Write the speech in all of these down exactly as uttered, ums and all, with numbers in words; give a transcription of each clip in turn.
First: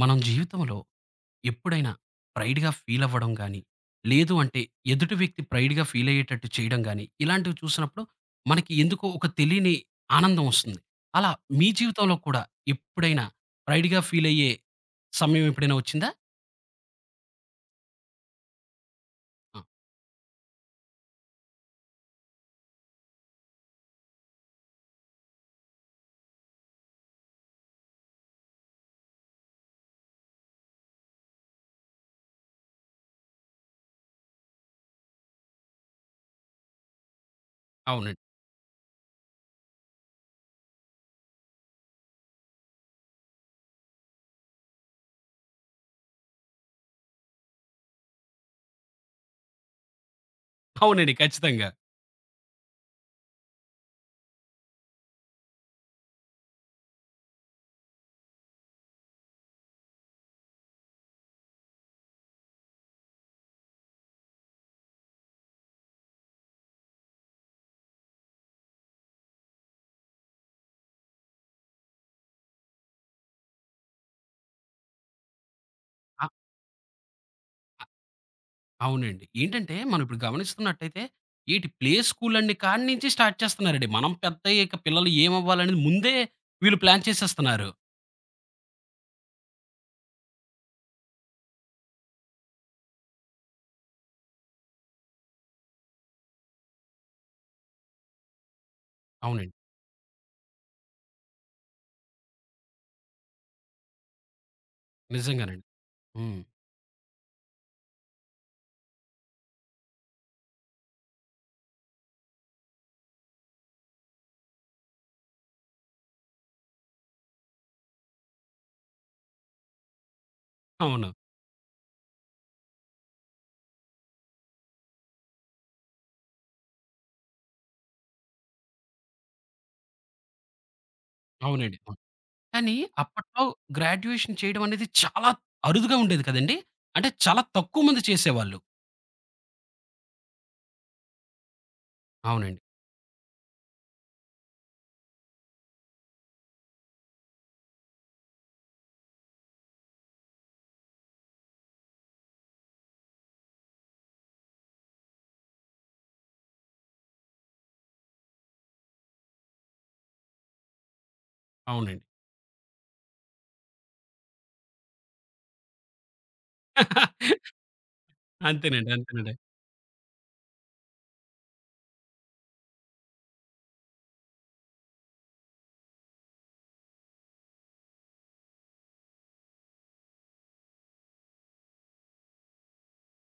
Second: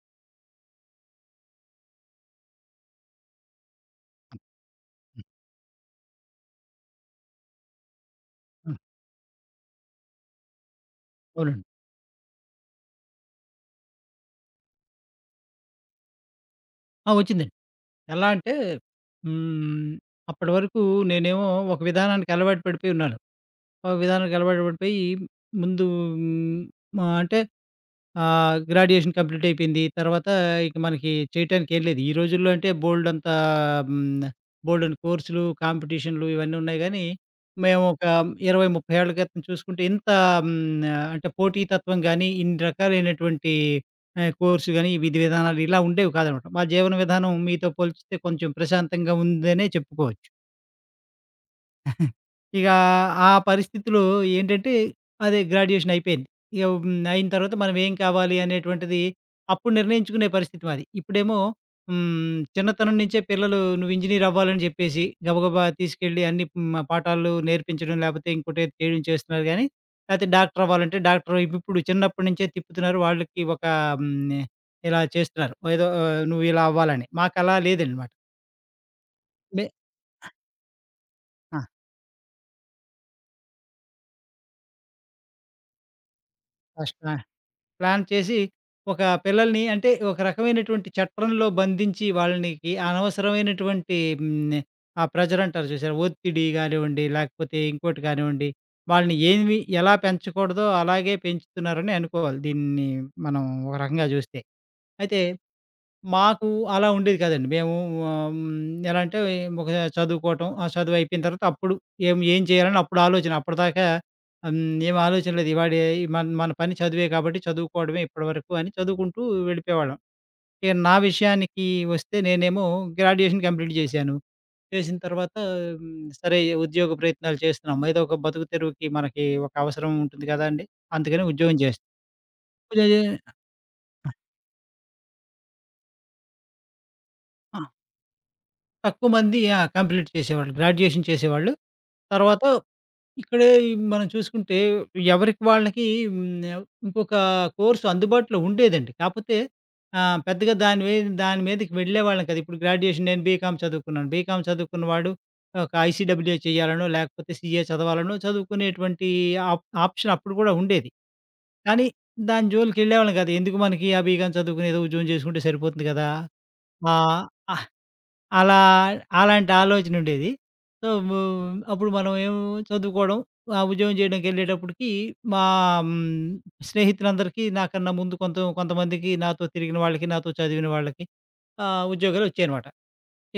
మనం జీవితంలో ఎప్పుడైనా ప్రైడ్‌గా ఫీల్ అవ్వడం గాని, లేదు అంటే ఎదుటి వ్యక్తి ప్రైడ్‌గా ఫీల్ అయ్యేటట్టు చేయడం గాని, ఇలాంటివి చూసినప్పుడు మనకి ఆ! ఎందుకో ఒక తెలియని ఆనందం వస్తుంది. అలా అవునండి. మీ జీవితంలో కూడా ఎప్పుడైనా ప్రైడ్‌గా ఫీల్ అయ్యే సమయం ఎప్పుడైనా వచ్చిందా? ఆ! వచ్చిందండి. ఎలా అంటే ఆ! హ్మ్, అప్పటి వరకు నేనేమో ఒక విధానానికి అలవాటు పడిపోయి ఉన్నాను. ఒక విధానానికి అలవాటు పడిపోయి ముందు హ్మ్, ఆహ్, అంటే ఆహ్, గ్రాడ్యుయేషన్ కంప్లీట్ అయిపోయింది. తర్వాత ఇక మనకి చేయటానికి ఏం లేదు. ఈ రోజుల్లో అంటే బోలెడంత హ్మ్. బోలెడన్ని కోర్సులు, కాంపిటీషన్‌లు ఇవన్నీ ఉన్నాయి గానీ, మేము ఒక అవునండి. ఇరవై, ముప్పై ఏళ్ల క్రితం చూసుకుంటే ఇంత హ్మ్. అంటే పోటీతత్వం గానీ, ఇన్ని రకాలైనటువంటి ఆహ్, కోర్సు గాని, విధి విధానాలు ఇలా ఉండేవి కాదనమాట. మా జీవన విధానం మీతో పోల్చితే కొంచెం ప్రశాంతంగా ఉందనే చెప్పుకోవచ్చు. అవునండి, ఖచ్చితంగా. ఇక ఆ పరిస్థితిలో ఏంటంటే, అదే గ్రాడ్యుయేషన్ అయిపోయింది. ఇక హ్మ్. అయిన తర్వాత మనం ఏం కావాలి అనేటువంటిది అప్పుడు నిర్ణయించుకునే పరిస్థితి మాది. ఇప్పుడేమో హ్మ్. చిన్నతనం నుంచే పిల్లలు నువ్వు ఇంజినీర్ అవ్వాలని చెప్పేసి గబగబా తీసుకెళ్ళి అన్ని హ్మ్. పాఠాలు నేర్పించడం, లేకపోతే ఇంకోటేదో చేయడం చేస్తున్నారు గానీ, లేతే డాక్టర్ అవ్వాలంటే డాక్టర్ ఇప్పుడు చిన్నప్పటి నుంచే తిప్పుతున్నారు. వాళ్ళకి ఒక హ్మ్. ఇలా చేస్తున్నారు. ఏదో ఆ, ఆ! నువ్వు ఇలా అవ్వాలని. మాకలా లేదనమాట. అవునండి. మే ఏంటంటే, మనం ఇప్పుడు గమనిస్తున్నట్టయితే ఆ! ఏటి ప్లే స్కూల్ అని కాడ్నుంచి స్టార్ట్ చేస్తున్నారండి. మనం పెద్దయ్యాక పిల్లలు ఏమవ్వాలనేది ముందే వీళ్ళు ప్లాన్ కష్టం. చేసేస్తున్నారు. ప్లాన్ చేసి ఒక పిల్లల్ని అంటే ఒక రకమైనటువంటి చట్రంలో బంధించి వాళ్ళనికి అనవసరమైనటువంటి హ్మ్, ఆ ప్రెజర్ అంటారు చూసారా? ఒత్తిడి కానివ్వండి, లేకపోతే ఇంకోటి కానివ్వండి, వాళ్ళని అవునండి. ఏమి ఎలా పెంచకూడదో అలాగే పెంచుతున్నారని అనుకోవాలి. దీన్ని మనం ఒక రకంగా చూస్తే. అయితే నిజంగానండి. హ్మ్. మాకు అలా ఉండేది కాదండి. మేము ఆహ్, హ్మ్, ఎలా అంటే ఒక చదువుకోవటం, ఆ చదువు అయిపోయిన తర్వాత అప్పుడు ఏం ఏం చేయాలని అప్పుడు ఆలోచన. అప్పటిదాకా హ్మ్, ఏం ఆలోచన లేదు. ఇవాడ మన మన పని చదువే కాబట్టి చదువుకోవడమే ఇప్పటివరకు అని చదువుకుంటూ వెళ్ళిపోయేవాళ్ళం. ఇక నా అవును. విషయానికి వస్తే నేనేమో గ్రాడ్యుయేషన్ కంప్లీట్ చేశాను. చేసిన తర్వాత హ్మ్, సరే ఉద్యోగ ప్రయత్నాలు చేస్తున్నాం. ఏదో ఒక బతుకు తెరువుకి మనకి ఒక అవసరం ఉంటుంది కదండీ! అందుకని ఉద్యోగం అవునండి. చేస్ అవును. కానీ అప్పట్లో గ్రాడ్యుయేషన్ చేయడం అనేది చాలా అరుదుగా ఉండేది కదండీ! అంటే చాలా తక్కువ మంది చేసేవాళ్ళు. తక్కువ మంది ఆ! కంప్లీట్ చేసేవాళ్ళు. గ్రాడ్యుయేషన్ చేసేవాళ్ళు. తర్వాత అవునండి. ఇక్కడే మనం చూసుకుంటే ఎవరికి వాళ్ళకి హ్మ్. ఇంకొక కోర్స్ అందుబాటులో ఉండేదండి. కాపోతే ఆహ్, పెద్దగా దాని వే దాని మీదకి వెళ్ళేవాళ్ళం కాదు. ఇప్పుడు గ్రాడ్యుయేషన్ నేను బీకామ్ చదువుకున్నాను. బీకామ్ చదువుకున్నవాడు ఒక ఐసీడబ్ల్యూ చేయాలనో, లేకపోతే సీఏ చదవాలనో చదువుకునేటువంటి ఆప్ ఆప్షన్ అప్పుడు కూడా ఉండేది. కానీ అవునండి. దాని జోలికెళ్ళేవాళ్ళం కాదు. ఎందుకు మనకి ఆ బీకామ్ చదువుకుని ఏదో ఉద్యోగం చేసుకుంటే సరిపోతుంది కదా! ఆహ్, ఆ అలా అంతేనండి, అంతేనండి. అలాంటి ఆలోచనుండేది. సో, ము అప్పుడు మనం ఏం చదువుకోవడం, ఆ ఉద్యోగం చేయడానికెళ్ళేటప్పటికి మా హ్మ్, స్నేహితులందరికీ నాకన్నా ముందు కొంత కొంతమందికి నాతో తిరిగిన వాళ్ళకి, నాతో చదివిన వాళ్ళకి ఆహ్, ఉద్యోగాలొచ్చాయనమాట.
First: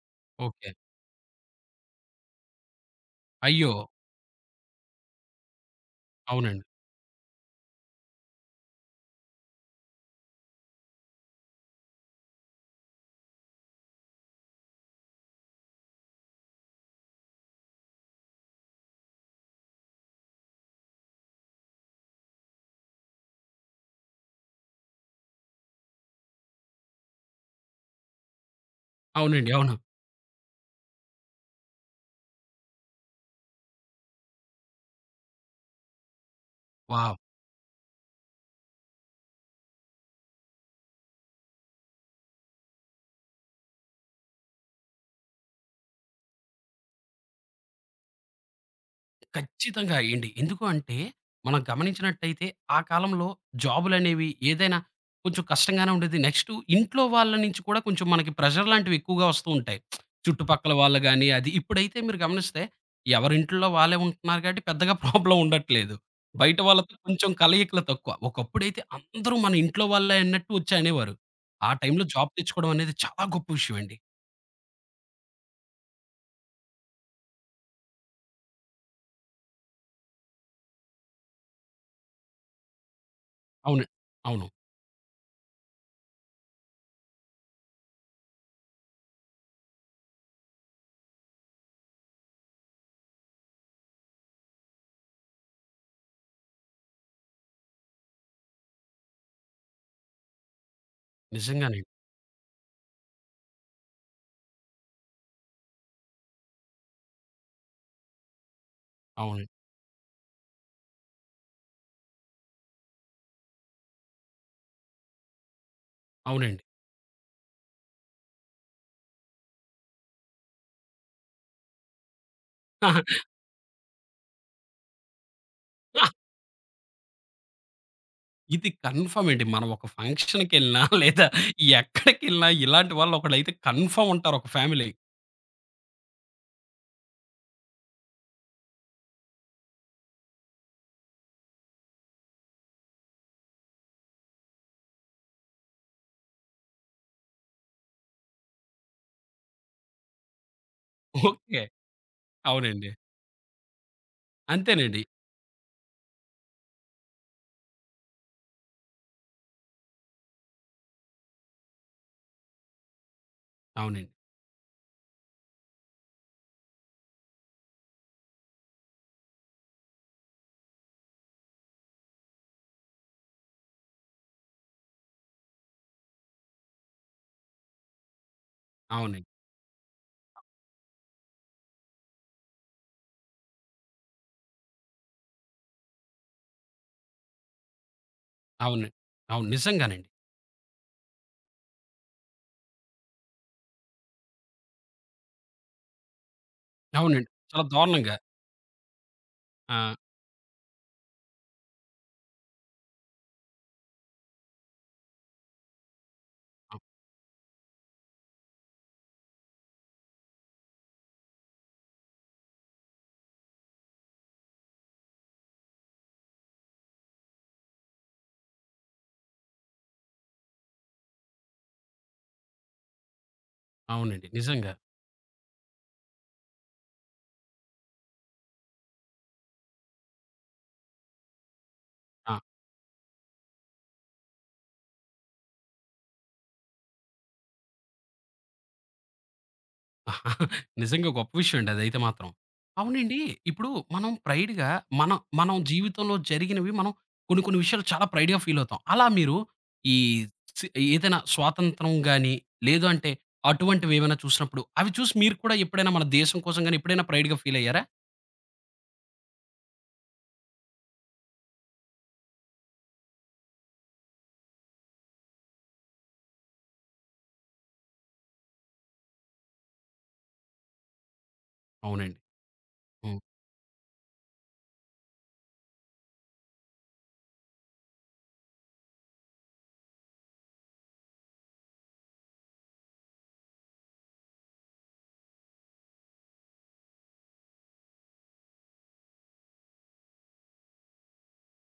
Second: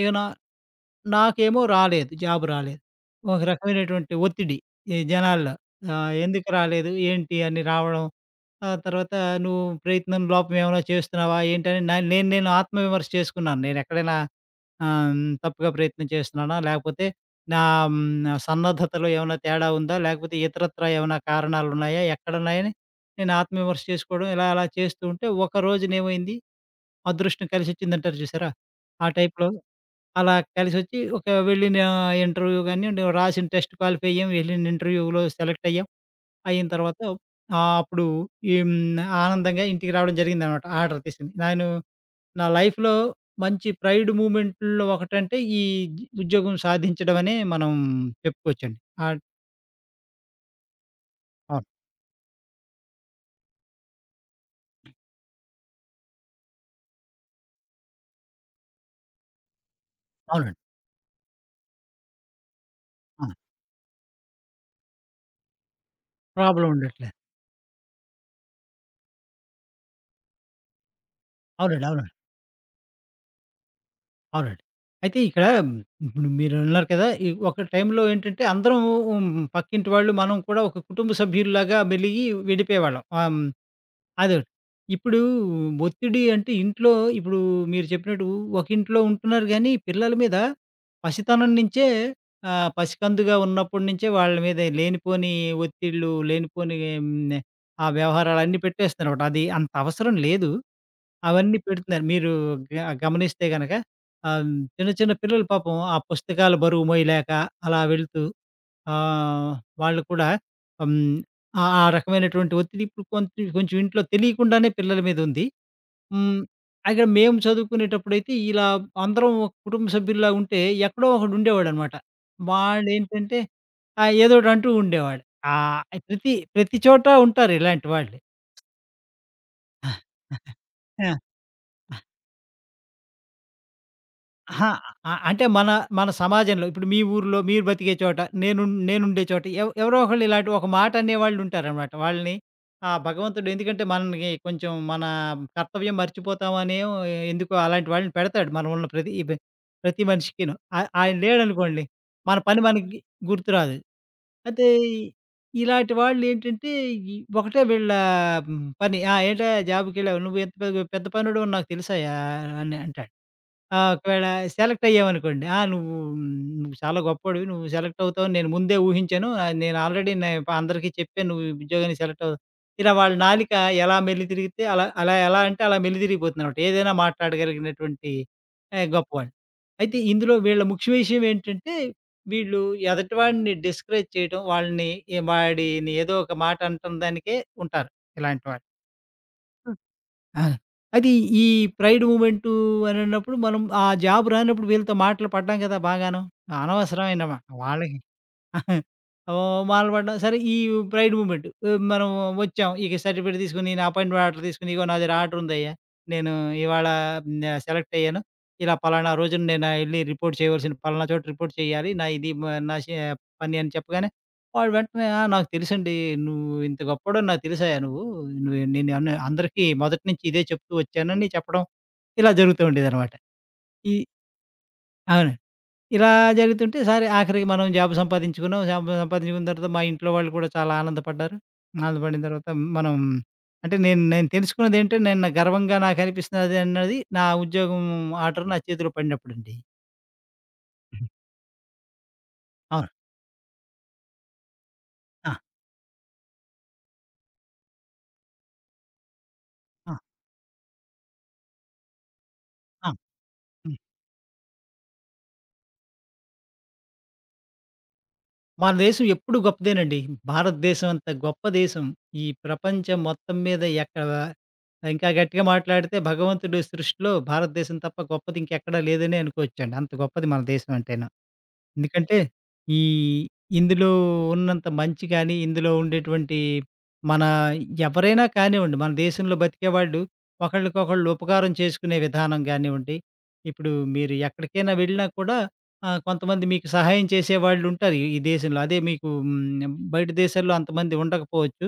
ఇక నా ఓకే. నాకేమో రాలేదు. జాబ్ రాలేదు. ఒక అయ్యో! రకమైనటువంటి ఒత్తిడి ఈ జనాల్లో. ఆహ్, ఎందుకు అవునండి. రాలేదు? ఏంటి? అని రావడం. ఆ తర్వాత నువ్వు ప్రయత్నం లోపమేమైనా చేస్తున్నావా? ఏంటని నా నేను నేను ఆత్మవిమర్శ చేసుకున్నాను. నేనెక్కడైనా ఆహ్, హ్మ్. తప్పుగా ప్రయత్నం చేస్తున్నానా? లేకపోతే నా హ్మ్. సన్నద్ధతలో ఏమైనా తేడా ఉందా? లేకపోతే ఇతరత్రా ఏమైనా కారణాలున్నాయా? ఎక్కడున్నాయని నేను ఆత్మవిమర్శ చేసుకోవడం ఇలా అలా చేస్తూ ఉంటే, ఒక రోజునేమైంది అదృష్టం కలిసొచ్చిందంటారు చూసారా? ఆ టైప్‌లో అవునండి. అవును. అలా కలిసొచ్చి ఒక వెళ్ళిన ఇంటర్వ్యూ గానియండి, రాసిన టెస్ట్ క్వాలిఫై అయ్యాం. వెళ్ళిన ఇంటర్వ్యూలో సెలెక్ట్ అయ్యాం. అయిన తర్వాత వావ్! ఆహ్, అప్పుడు ఈ హ్మ్. ఆనందంగా ఇంటికి రావడం జరిగిందనమాట. ఆర్డర్ తీసుకొని. నేను నా లైఫ్‌లో మంచి ప్రైడ్ మూమెంట్‌లో ఒకటంటే ఈ ఉద్యోగం సాధించడం అనే మనం చెప్పుకోవచ్చండి. ఆహ్, ఖచ్చితంగా ఎయండి. ఎందుకు అంటే, మనం అవును. గమనించినట్టయితే ఆ కాలంలో జాబులనేవి ఏదైనా కొంచెం కష్టంగానే ఉండేది. నెక్స్టు ఇంట్లో వాళ్ళ నుంచి కూడా కొంచెం మనకి ప్రెషర్ లాంటివి ఎక్కువగా వస్తూ ఉంటాయి. అవునండి. చుట్టుపక్కల వాళ్ళు గాని అది. ఇప్పుడైతే మీరు గమనిస్తే ఆ! ఎవరింట్లో వాళ్ళే ఉంటున్నారు కాబట్టి పెద్దగా ప్రాబ్లమ్ ఉండట్లేదు. బయట ప్రాబ్లమ్ వాళ్ళతో ఉండట్లేదు. కొంచెం కలయికలు తక్కువ. ఒకప్పుడైతే అందరూ మన ఇంట్లో వాళ్ళే అన్నట్టు వచ్చి అనేవారు. ఆ అవునండి. టైంలో అవునండి. జాబ్ తెచ్చుకోవడం అనేది చాలా గొప్ప విషయం అండి. అవునండి. అయితే ఇక్కడ ఇప్పుడు మీరున్నారు కదా! ఈ ఒక టైంలో ఏంటంటే అందరం ఉమ్, పక్కింటి వాళ్ళు, మనం కూడా ఒక కుటుంబ సభ్యుల్లాగా మెలిగి వెళ్ళిపోయేవాళ్ళం. ఆహ్ అవును, అవును, అదోకటి. ఇప్పుడు ఒత్తిడి అంటే ఇంట్లో ఇప్పుడు మీరు చెప్పినట్టు ఒక ఇంట్లో ఉంటున్నారు గానీ, పిల్లల మీద పసితనం నుంచే ఆహ్, పసికందుగా ఉన్నప్పటి నుంచే వాళ్ళ మీద లేనిపోని ఒత్తిళ్ళు, లేనిపోని హ్మ్, ఆ వ్యవహారాలన్నీ పెట్టేస్తున్నారన్నమాట. అది అంత అవసరం లేదు. అవన్నీ నిజంగానే. పెడుతున్నారు. మీరు గ గమనిస్తే గనక ఆహ్, చిన్న చిన్న పిల్లలు పాపం ఆ పుస్తకాల బరువు మోయలేక అలా వెళ్తూ అవును. ఆహ్, వాళ్ళు కూడా హ్మ్. ఆ ఆ రకమైనటువంటి ఒత్తిడి ఇప్పుడు కొంచెం కొంచెం ఇంట్లో తెలియకుండానే పిల్లల మీద ఉంది. హ్మ్. అవునండి. అయితే మేము చదువుకునేటప్పుడైతే ఇలా అందరం ఒక కుటుంబ సభ్యుల్లా ఉంటే ఎక్కడో ఒకడు ఉండేవాడనమాట. వాడేంటంటే ఆహ్, ఏదోటి అంటూ ఉండేవాడు. ఆహ్, ప్రతి ప్రతి చోట ఉంటారు ఇలాంటి వాళ్ళు. ఇది కన్ఫర్మ్ అండి. మనం ఒక ఫంక్షన్‌కెళ్ళినా ఆ! లేదా ఎక్కడికెళ్ళినా ఇలాంటి వాళ్ళు ఒకళ్ళైతే కన్ఫర్మ్ ఉంటారు ఒక అహా! ఫ్యామిలీ. అ అంటే మన మన సమాజంలో ఇప్పుడు మీ ఊర్లో మీరు బతికే చోట, నేను నేనుండే చోట ఎవ ఎవరో ఒకళ్ళు ఇలాంటి ఒక మాట అనేవాళ్ళు ఉంటారనమాట. వాళ్ళని ఆ భగవంతుడు ఎందుకంటే మనకి కొంచెం మన కర్తవ్యం మర్చిపోతామనేమో ఎందుకో అలాంటి వాళ్ళని పెడతాడు. మనం ఉన్న ప్రతి బె ప్రతి మనిషికిను. ఆ ఆయన ఓకే. లేడనుకోండి మన పని అవునండి. మనకి గుర్తురాదు. అయితే అంతేనండి. ఇలాంటి వాళ్ళేంటంటే ఈ ఒకటే వీళ్ళ పని. "ఆ! ఏంటయ్యా జాబ్‌కెళ్ళావు నువ్వు ఎంత పెద్ద పెద్ద పనోడివని నాకు తెలుసయ్యా" అని అంటాడు. ఆ! అవునండి. ఒకవేళ సెలెక్ట్ అయ్యామనుకోండి. ఆ! నువ్వు నువ్వు చాలా గొప్పోడివి. నువ్వు సెలెక్ట్ అవుతావని నేను ముందే ఊహించాను. ఆహ్, నేను ఆల్రెడీ నే అందరికీ చెప్పాను. నువ్వు ఈ ఉద్యోగానికి సెలెక్ట్ అవుతావు. ఇలా వాళ్ళ నాలిక ఎలా మెల్లి తిరిగితే అలా అలా ఎలా అంటే అలా మెలితిరిగిపోతుందన్నమాట. ఏదైనా మాట్లాడగలిగినటువంటి ఆహ్, అవునండి. గొప్పవాళ్ళు. అయితే ఇందులో వీళ్ళ ముఖ్య విషయం ఏంటంటే వీళ్ళు ఎదటివాడిని డిస్కరేజ్ చేయడం, వాళ్ళని ఏ- వాడిని ఏదో ఒక మాట అనటం దానికే ఉంటారు ఇలాంటి వాళ్ళు. అవును. అవును, నిజంగానండి. ఆ! అది ఈ ప్రైడ్ మూవ్‌మెంటు అనన్నప్పుడు మనం ఆ జాబ్ రానప్పుడు వీళ్ళతో మాటలు పడ్డాం కదా! బాగాను. అనవసరమైన అవునండి, మా చాలా వాళ్ళకి దారుణంగా. ఓహ్! మాల ఆ! పడ్డం. సరే ఈ ప్రైడ్ మూమెంట్ మనం వచ్చాం. ఇక సర్టిఫికేట్ తీసుకొని నా అపాయింట్‌మెంట్ ఆర్డర్ తీసుకొని, ఇగో నాది ఆర్డర్ ఉందయ్యా. నేను అ ఇవాళ హ్మ్, సెలెక్ట్ అయ్యాను. ఇలా పలానా రోజున నేను ఎళ్లి రిపోర్ట్ చేయవలసిన పలానా చోట రిపోర్ట్ చేయాలి. నా ఇది మ- నా షే పని అని చెప్పగానే వాడు వెంటనే "ఆ! నాకు తెలుసండి. నువ్వు ఇంత గొప్పోడని నాకు తెలుసయ్యా నువ్వు. నువ్వు నేను అన్ అందరికీ మొదటి నుంచి ఇదే చెప్తూ వచ్చాను" అని చెప్పడం ఇలా జరుగుతూ ఉండేదనమాట. ఈ అవునండి, నిజంగా. అవును. ఇలా జరుగుతుంటే సరే ఆఖరికి మనం జాబ్ సంపాదించుకున్నాం. జాబ్ సంపాదించుకున్న తర్వాత మా ఇంట్లో వాళ్ళు కూడా చాలా ఆనందపడ్డారు. ఆనందపడిన ఆ! తర్వాత మనం అంటే నేను నేను తెలుసుకున్నదేంటే నేను నా గర్వంగా నాకనిపిస్తున్నది అన్నది నా ఉద్యోగం ఆర్డర్ నా చేతిలో పడినప్పుడండి. హ్మ్. నిజంగా గొప్ప విషయం అండి అదైతే మాత్రం. అవును. అవునండి. ఇప్పుడు మనం ప్రైడ్‌గా మనం, ఆ! మనం జీవితంలో జరిగినవి మనం కొన్ని, కొన్ని విషయాలు చాలా ప్రైడ్‌గా ఫీల్ అవుతాం. అలా మీరు ఆ! ఈ సి ఏదైనా స్వాతంత్రం గాని, లేదు ఆ! ఆ! అంటే హ్మ్. అటువంటివి ఏమైనా చూసినప్పుడు, అవి చూసి మీరు కూడా ఎప్పుడైనా మన దేశం కోసం గాని, ఎప్పుడైనా ప్రైడ్‌గా ఫీల్ అయ్యారా? మన దేశం ఎప్పుడు గొప్పదేనండి. భారతదేశం అంత గొప్ప దేశం. ఈ ప్రపంచం మొత్తం మీద ఎక్కడ ఇంకా గట్టిగా మాట్లాడితే భగవంతుడి సృష్టిలో భారతదేశం తప్ప గొప్పది ఇంకెక్కడా లేదనే అనుకోవచ్చండి. అంత గొప్పది మన దేశం అంటేను. అవునండి. ఎందుకంటే, ఈ హ్మ్. ఇందులో ఉన్నంత మంచి గాని, ఇందులో ఉండేటువంటి మన ఎవరైనా కానివ్వండి, మన దేశంలో బతికేవాళ్ళు ఒకళ్ళకొకళ్ళు ఉపకారం చేసుకునే విధానం గానివ్వండి, ఇప్పుడు మీరు ఎక్కడికైనా వెళ్ళినా కూడా ఆహ్, కొంతమంది మీకు సహాయం చేసేవాళ్ళుంటారు ఈ ఈ దేశంలో. అదే మీకు హ్మ్, బయట దేశాల్లో అంతమంది ఉండకపోవచ్చు.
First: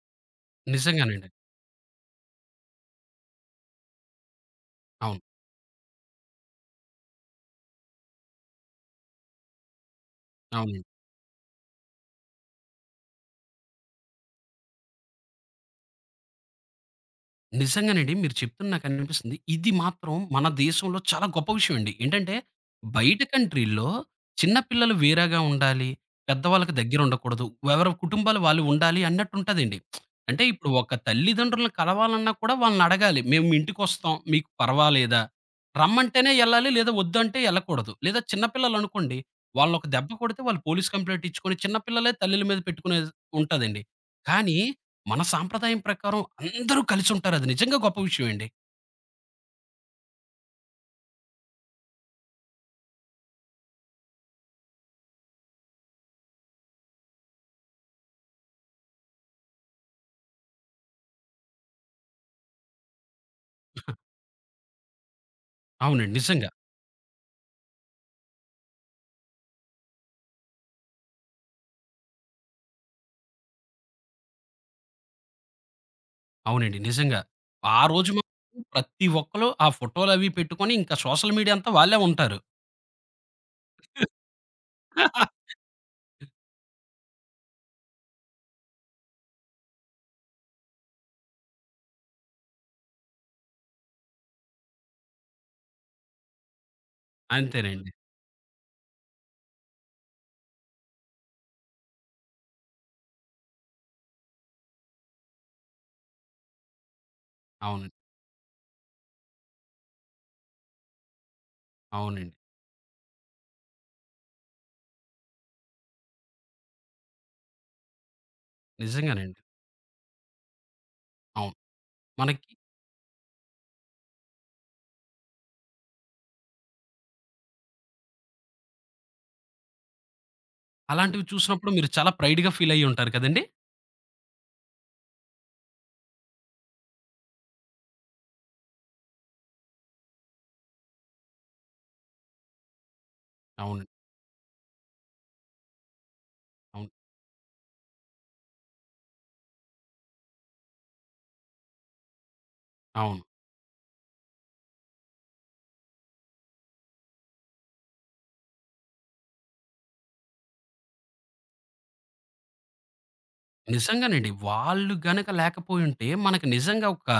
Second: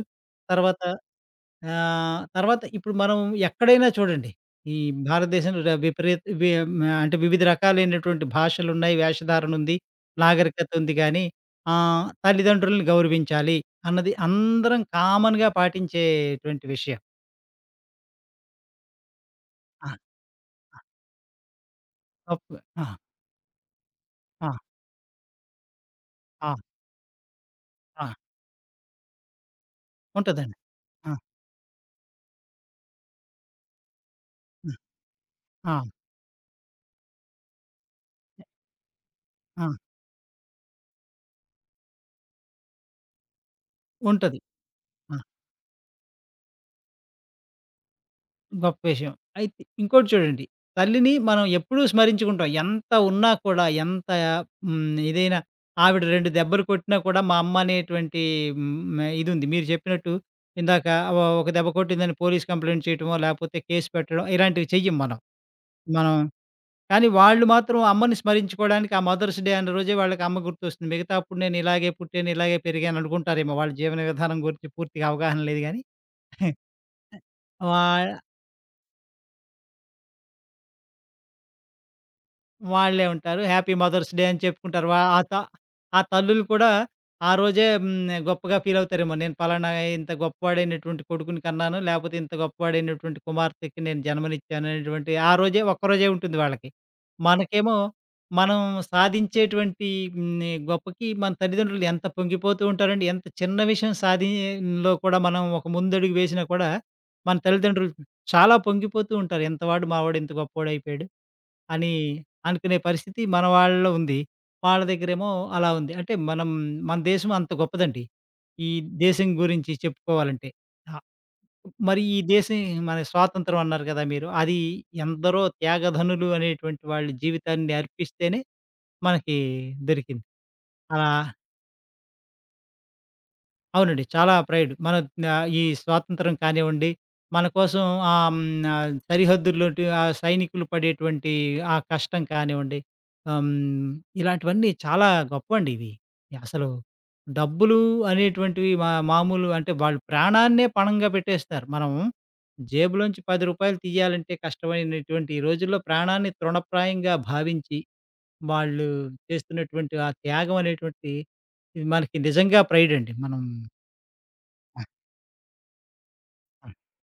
తర్వాత నిజంగానండి. ఆహ్, తర్వాత ఇప్పుడు మనం ఎక్కడైనా చూడండి, ఈ అవును. భారతదేశంలో ర విపరీత వి మ అంటే వివిధ రకాలైనటువంటి భాషలున్నాయి, వేషధారణ ఉంది. నాగరికత అవును, ఉంది గానీ, ఆహ్, తల్లిదండ్రుల్ని గౌరవించాలి అన్నది అందరం కామన్‌గా పాటించేటువంటి విషయం. నిజంగానండి. మీరు చెప్తుంది నాకనిపిస్తుంది. ఇది ఆ! మాత్రం మన దేశంలో చాలా గొప్ప విషయం అండి. ఏంటంటే, తప్పు ఆ! బయట కంట్రీల్లో ఆ! చిన్న పిల్లలు వేరేగా ఉండాలి. ఆ! పెద్దవాళ్ళకి దగ్గరుండకూడదు. ఎవరి ఆ! కుటుంబాలు వాళ్ళు ఉండాలి అన్నట్టుంటదండి. అంటే ఉంటదండి. ఇప్పుడు ఒక ఆ! తల్లిదండ్రులను కలవాలన్నా కూడా వాళ్ళనడగాలి. "మేము మీ ఇంటికొస్తాం. మీకు ఆ! పర్వాలేదా?" ఆ! రమ్మంటేనే యెళ్ళాలి. లేదా వద్దంటే యెళ్ళకూడదు. లేదా చిన్న పిల్లలనుకోండి. ఆ! వాళ్ళనొక దెబ్బ కొడితే వాళ్ళు పోలీస్ కంప్లెయింట్ ఇచ్చుకొని చిన్న పిల్లలే తల్లుల మీద పెట్టుకునేది ఉంటదండి. ఉంటది. కానీ ఆ! మన సాంప్రదాయం ప్రకారం అందరూ కలిసుంటారు. అది నిజంగా గొప్ప విషయం అండి. గొప్ప విషయం. అయితే ఇంకోటి చూడండి, తల్లిని మనం ఎప్పుడూ స్మరించుకుంటాం. ఎంత ఉన్నా కూడా ఎంత హ్మ్, ఇదైనా ఆవిడ రెండు దెబ్బలు కొట్టినా కూడా మా అమ్మ అనేటువంటి హ్మ్, ఇదుంది. మీరు చెప్పినట్టు ఇందాక ఓ ఒక దెబ్బ కొట్టిందని పోలీస్ కంప్లెయింట్ చేయటమో, లేపోతే కేస్ పెట్టడం ఇలాంటివి చెయ్యం మనం. అవునండి, మనం నిజంగా. కానీ వాళ్ళు మాత్రం అమ్మని స్మరించుకోవడానికి ఆ మదర్స్ డే అన్న రోజే వాళ్ళకి అమ్మ గుర్తొస్తుంది. మిగతా అప్పుడు నేను ఇలాగే పుట్టాను, ఇలాగే పెరిగాను అనుకుంటారేమో. వాళ్ళ జీవన విధానం గురించి పూర్తిగా అవగాహన లేదు గానీ. అవునండి, నిజంగా. ఆ వా రోజు మాత్రం ప్రతి ఒక్కళ్ళు ఆ ఫోటోలవి పెట్టుకొని ఇంకా సోషల్ మీడియా అంతా వాళ్ళే ఉంటారు. వాళ్ళే ఉంటారు. హ్యాపీ మదర్స్ డే అని చెప్పుకుంటారు. వా ఆ త ఆ తల్లులు కూడా ఆ రోజే హ్మ్. గొప్పగా ఫీల్ అవుతారేమో. నేను పలానా ఇంత గొప్పవాడైనటువంటి కొడుకుని కన్నాను. లేకపోతే ఇంత గొప్పవాడైనటువంటి కుమార్తెకి నేను జన్మనిచ్చాను అనేటువంటి ఆ రోజే ఒక్కరోజే ఉంటుంది వాళ్ళకి. మనకేమో అంతేనండి. మనం సాధించేటువంటి హ్మ్. గొప్పకి మన తల్లిదండ్రులు ఎంత పొంగిపోతూ ఉంటారండి. ఎంత చిన్న విషయం సాధిలో కూడా మనం ఒక ముందడుగు వేసినా కూడా మన అవును. తల్లిదండ్రులు చాలా పొంగిపోతూ ఉంటారు. ఎంతవాడు మావాడు ఇంత గొప్పోడైపోయాడు. అని అవునండి. అనుకునే పరిస్థితి మన వాళ్ళలో ఉంది. వాళ్ళ దగ్గరేమో అలా ఉంది. అంటే మనం మన దేశం అంత గొప్పదండి. ఈ దేశం నిజంగానండి. గురించి చెప్పుకోవాలంటే. ఆహ్, అవును. మరి ఈ మనకి దేశం మన స్వాతంత్రం అన్నారు కదా మీరు. అది ఎందరో త్యాగధనులు అనేటువంటి వాళ్ళ జీవితాన్ని అర్పిస్తేనే మనకి దొరికింది. అలా అలాంటివి చూసినప్పుడు మీరు చాలా ప్రైడ్‌గా ఫీల్ అయ్యి ఉంటారు కదండీ! అవునండి. చాలా ప్రైడ్. మన ఆహ్, ఈ స్వాతంత్రం కానివ్వండి, మన కోసం ఆహ్, హ్మ్, ఆహ్, సరిహద్దుల్లోటి ఆ సైనికులు పడేటువంటి ఆ కష్టం కానివ్వండి, ఆహ్, అవును. హ్మ్, ఇలాంటివన్నీ చాలా గొప్పవండి ఇవి. అసలు అవును. డబ్బులు అనేటువంటివి మా మామూలు అంటే వాళ్ళు ప్రాణాన్నే పణంగా పెట్టేస్తారు. మనం జేబులోంచి అవును, రూ. పది తీయాలంటే కష్టమైనటువంటి ఈ రోజుల్లో ప్రాణాన్ని తృణప్రాయంగా భావించి వాళ్ళు చేస్తున్నటువంటి ఆ త్యాగం అనేటువంటిది ఇది మనకి నిజంగా ప్రైడండి. మనం నిజంగానండి. ఆ! వాళ్ళు గనక లేకపోయుంటే, మనకు ఆ! నిజంగా ఒక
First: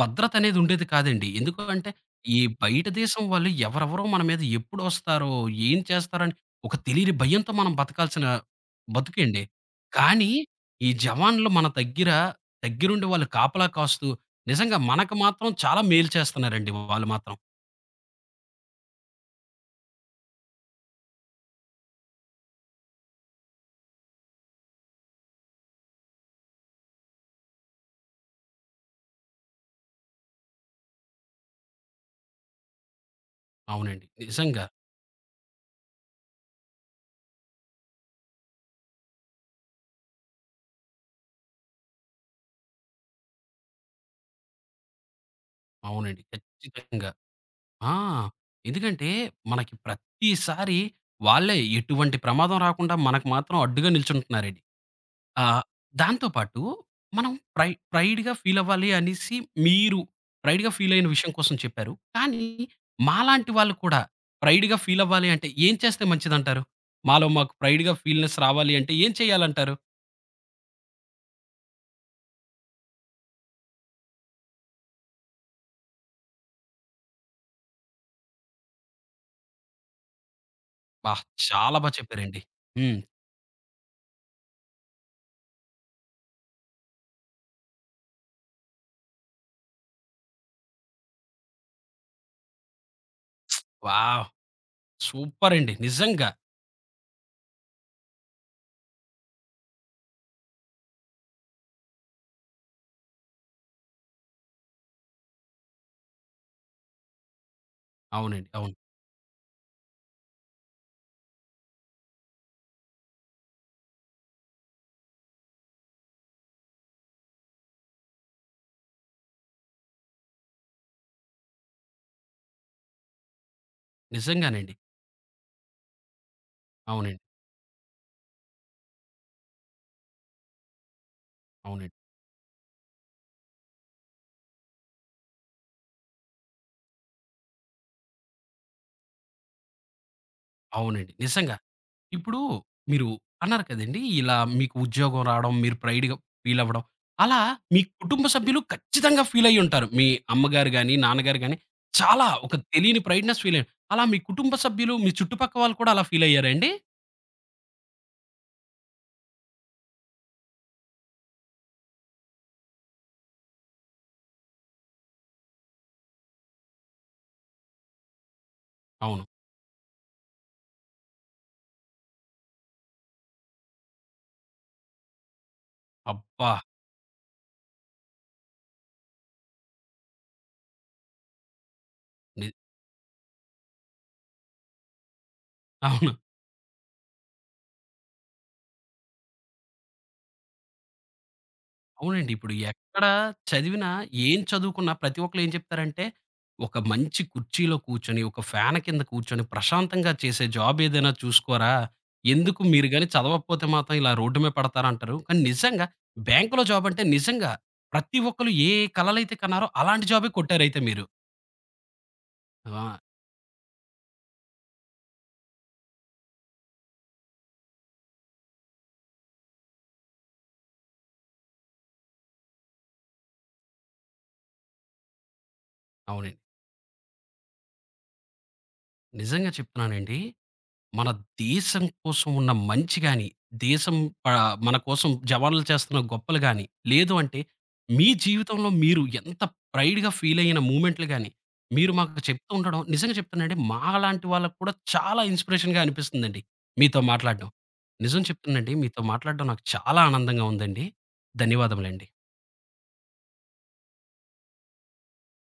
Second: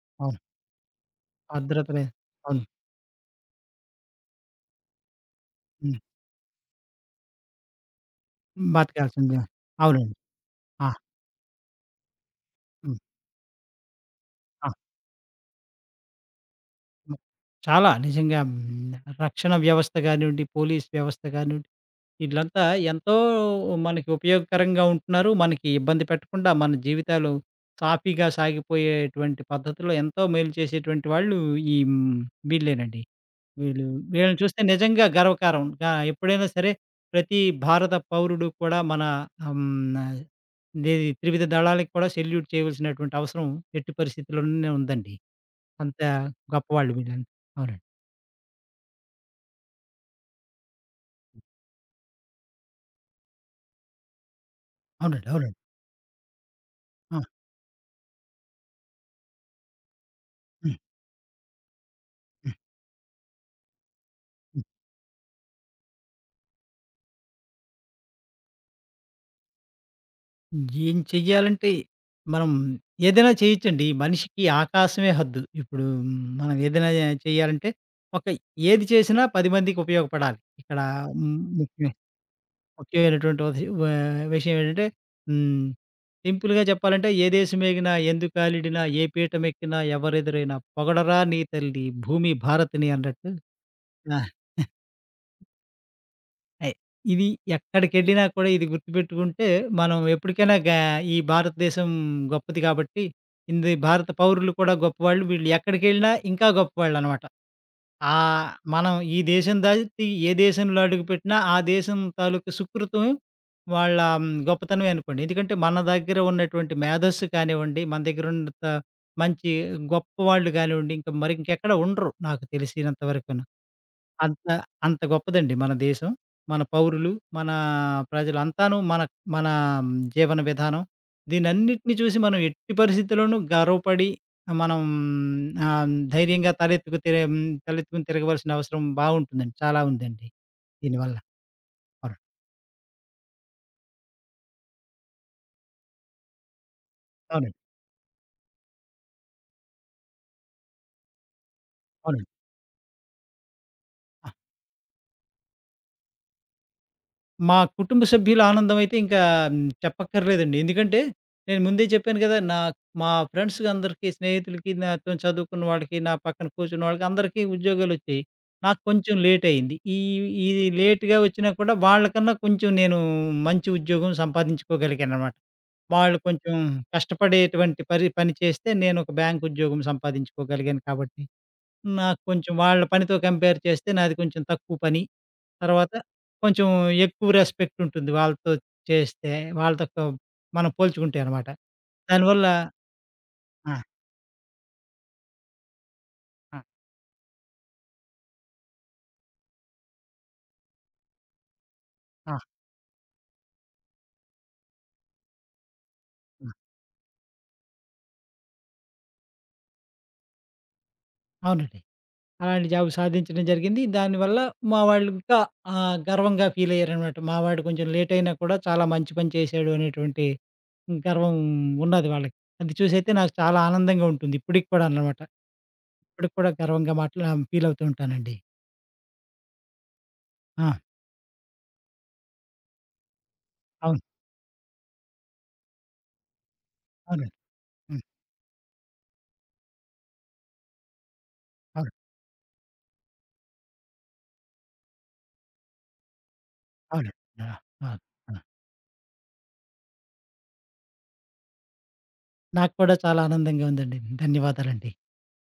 భద్రత అవును. అనేది ఉండేది కాదండి. ఎందుకు అంటే, భద్రతనే. ఈ అవును. బయట దేశం వాళ్ళు ఎవరెవరో మన మీద ఎప్పుడొస్తారో, ఏం హ్మ్. చేస్తారని ఒక తెలియని భయంతో మనం బతకాల్సిన బతకాల్సిందే. బతుకండి. అవునండి. కానీ, ఈ ఆ! జవాన్లు మన దగ్గర, హ్మ్. దగ్గరుండి వాళ్ళు కాపలా కాస్తూ, ఆ! నిజంగా మనకు మాత్రం చాలా మేలు చేస్తున్నారండి వాళ్ళు హ్మ్. మాత్రం. చాలా నిజంగా హ్మ్. రక్షణ వ్యవస్థ గానివ్వండి, పోలీస్ వ్యవస్థ గానివ్వండి, ఈళ్ళంతా ఎంతో మనకి ఉపయోగకరంగా ఉంటున్నారు. మనకి ఇబ్బంది పెట్టకుండా మన జీవితాలు సాఫీగా సాగిపోయేటువంటి పద్ధతిలో ఎంతో మేలు చేసేటువంటి వాళ్ళు ఈ హ్మ్, వీళ్ళేనండి. వీళ్ళు అవునండి, వీళ్ళని చూస్తే నిజంగా. నిజంగా గర్వకారం. గా ఎప్పుడైనా సరే ప్రతి భారత పౌరుడు కూడా మన ఆహ్, హ్మ్, దేది త్రివిధ దళాలకు కూడా సెల్యూట్ చేయవలసినటువంటి అవసరం ఎట్టి పరిస్థితుల్లోనే ఉందండి. అంత అవునండి, గొప్పవాళ్ళు ఖచ్చితంగా. వీళ్ళని. అవునండి. ఆ! ఎందుకంటే మనకి ప్రతిసారి వాళ్ళే ఎటువంటి ప్రమాదం రాకుండా మనకు మాత్రం అడ్డుగా నిల్చుంటున్నారండి. అవునండి. అవునండి. ఆహ్, దాంతో పాటు ఆ! మనం ప్రై ప్రైడ్‌గా ఫీల్ అవ్వాలి అనేసి మీరు ప్రైడ్‌గా హ్మ్. ఫీల్ అయిన విషయం కోసం చెప్పారు. కానీ హ్మ్. మాలాంటి వాళ్ళు కూడా హ్మ్. ప్రైడ్‌గా ఫీల్ అవ్వాలి అంటే ఏం చేస్తే మంచిదంటారు? మాలో మాకు ప్రైడ్‌గా ఫీల్‌నెస్ రావాలి అంటే ఏం చేయాలంటారు? ఏం చెయ్యాలంటే మనం ఏదైనా చేయొచ్చండి. మనిషికి ఆకాశమే హద్దు. ఇప్పుడు మనం ఏదైనా చేయాలంటే ఒక ఏది చేసినా పది మందికి ఉపయోగపడాలి. ఇక్కడ అబ్బా! ము చాలా బా ముఖ్యం. చెప్పారండి. హ్మ్. ముఖ్యమైనటువంటి ఉద వా విషయం ఏంటంటే హ్మ్. సింపుల్‌గా చెప్పాలంటే "ఏ దేశమేగినా ఎందుకాలిడినా ఏ పీటమెక్కినా ఎవరెదురైనా పొగడరా నీ తల్లి భూమి భారతిని" అన్నట్టు. ఆ! వావ్! సూపర్ అండి, నిజంగా. అయి ఇది ఎక్కడికెళ్ళినా కూడా ఇది గుర్తుపెట్టుకుంటే మనం ఎప్పటికైనా గా ఈ భారతదేశం గొప్పది కాబట్టి ఇంది భారత పౌరులు కూడా గొప్పవాళ్ళు. వీళ్ళు ఎక్కడికెళ్ళినా ఇంకా గొప్పవాళ్ళనమాట. అవునండి. ఆహ్, అవును, మనం ఈ దేశం దాటి ఏ దేశంలో అడుగుపెట్టినా ఆ దేశం తాలూకు సుకృతం వాళ్ళ హ్మ్, గొప్పతనమే అనుకోండి. ఎందుకంటే మన దగ్గర ఉన్నటువంటి మేధస్సు కానివ్వండి, మన దగ్గర ఉన్నంత మంచి గొప్పవాళ్ళు కానివ్వండి, ఇంకా మరి ఇంకెక్కడ ఉండరు నాకు తెలిసినంత వరకును. అంత నిజంగానండి. అంత గొప్పదండి మన దేశం. మన పౌరులు, అవునండి. మన ప్రజలంతాను మన మన జీవన విధానం దీనన్నిటిని అవునండి. చూసి మనం ఎట్టి పరిస్థితుల్లోనూ గర్వపడి మనం ఆహ్, ధైర్యంగా తలెత్తుకు తిర తలెత్తుకుని తిరగవలసిన అవసరం బావుంటుందండి. చాలా ఉందండి అవునండి, దీనివల్ల. నిజంగా. అవును. ఇప్పుడు మీరు అన్నారు కదండీ! ఇలా మీకు ఉద్యోగం రావడం, మీరు ప్రైడ్‌గా ఫీల్ అవ్వడం. అలా అవునండి. మీ కుటుంబ సభ్యులు ఖచ్చితంగా ఫీల్ అయ్యుంటారు. మీ అమ్మగారు గాని, నాన్నగారు గాని చాలా అవునండి. ఒక తెలియని ప్రైడ్‌నెస్ ఫీల్ అయ్యారు. అలా మీ కుటుంబ సభ్యులు, మీ చుట్టుపక్క వాళ్ళు కూడా అలా ఫీల్ అయ్యారా అండి? మా కుటుంబ సభ్యుల ఆనందమైతే ఇంకా హ్మ్, చెప్పక్కర్లేదండి. ఎందుకంటే, నేను ముందే చెప్పాను కదా! నా మా ఫ్రెండ్స్ అందరికీ, స్నేహితులకి, నాతో చదువుకున్న వాళ్ళకి, నా పక్కన కూర్చున్న వాళ్ళకి అందరికీ ఉద్యోగాలొచ్చాయి. నాకు కొంచెం అవును. లేటయింది. ఈ ఈ లేట్‌గా వచ్చినా కూడా వాళ్ళకన్నా కొంచెం నేను మంచి ఉద్యోగం సంపాదించుకోగలిగాననమాట. వాళ్ళు అబ్బా! కొంచెం కష్టపడేటువంటి పరి పని చేస్తే నేనొక బ్యాంకు ఉద్యోగం సంపాదించుకోగలిగాను కాబట్టి నాకు ని కొంచెం వాళ్ళ పనితో కంపేర్ చేస్తే నాది కొంచెం తక్కువ పని. తర్వాత అవును. కొంచెం ఎక్కువ రెస్పెక్ట్ ఉంటుంది వాళ్ళతో చేస్తే, వాళ్ళతో క మనం పోల్చుకుంటే అనమాట. అవునండి. దానివల్ల ఇప్పుడు ఎక్కడ ఆ! చదివినా, ఏం చదువుకున్నా ప్రతి ఒక్కళ్ళు ఏం చెప్తారంటే, ఆ! ఒక మంచి కుర్చీలో కూర్చొని, ఒక ఫ్యాన్ కింద కూర్చొని, ప్రశాంతంగా చేసే జాబ్ ఏదైనా చూసుకోరా! ఆ! ఎందుకు మీరు గాని చదవకపోతే మాత్రం ఇలా రోడ్డు మీద పడతారంటారు. కానీ నిజంగా ఆ! బ్యాంక్‌లో జాబ్ అంటే నిజంగా ప్రతి ఒక్కళ్ళు ఏ కలలైతే కన్నారో అలాంటి జాబే కొట్టారైతే మీరు. అవునండి. అలాంటి జాబ్ ఆ! సాధించడం జరిగింది. దానివల్ల మా వాళ్ళు ఇంకా ఆహ్, గర్వంగా ఫీల్ అయ్యారనమాట. మా వాడు కొంచెం లేట్ అయినా కూడా చాలా మంచి పని చేశాడు అనేటువంటి గర్వం ఉన్నది వాళ్ళకి. అది చూసైతే నాకు చాలా ఆనందంగా ఉంటుంది. ఇప్పటికి కూడా అన్నమాట. ఇప్పటికి అవునండి. కూడా గర్వంగా మాట్లా ఫీల్ అవుతూ ఉంటానండి. నిజంగా చెప్తున్నానండి ఆ! మన దేశం కోసం ఉన్న మంచి గాని, దేశం అవును. ప మన కోసం జవాన్లు చేస్తున్న గొప్పలు గాని, లేదు అవునండి. అంటే హ్మ్. మీ జీవితంలో మీరు ఎంత ప్రైడ్‌గా ఫీల్ అయిన మూమెంట్లు గాని, అవును. మీరు మాకు చెప్తూ ఉండడం నిజంగా చెప్తున్నానండి మాలాంటి వాళ్ళకి కూడా చాలా ఇన్స్‌పిరేషన్‌గా అనిపిస్తుందండి మీతో అవును. మాట్లాడడం. ఆ! ఆ! నిజం ఆ! చెప్తున్నానండి మీతో మాట్లాడడం నాకు చాలా ఆనందంగా ఉందండి. ధన్యవాదములండి. నాకు కూడా చాలా ఆనందంగా ఉందండి. ధన్యవాదాలండి.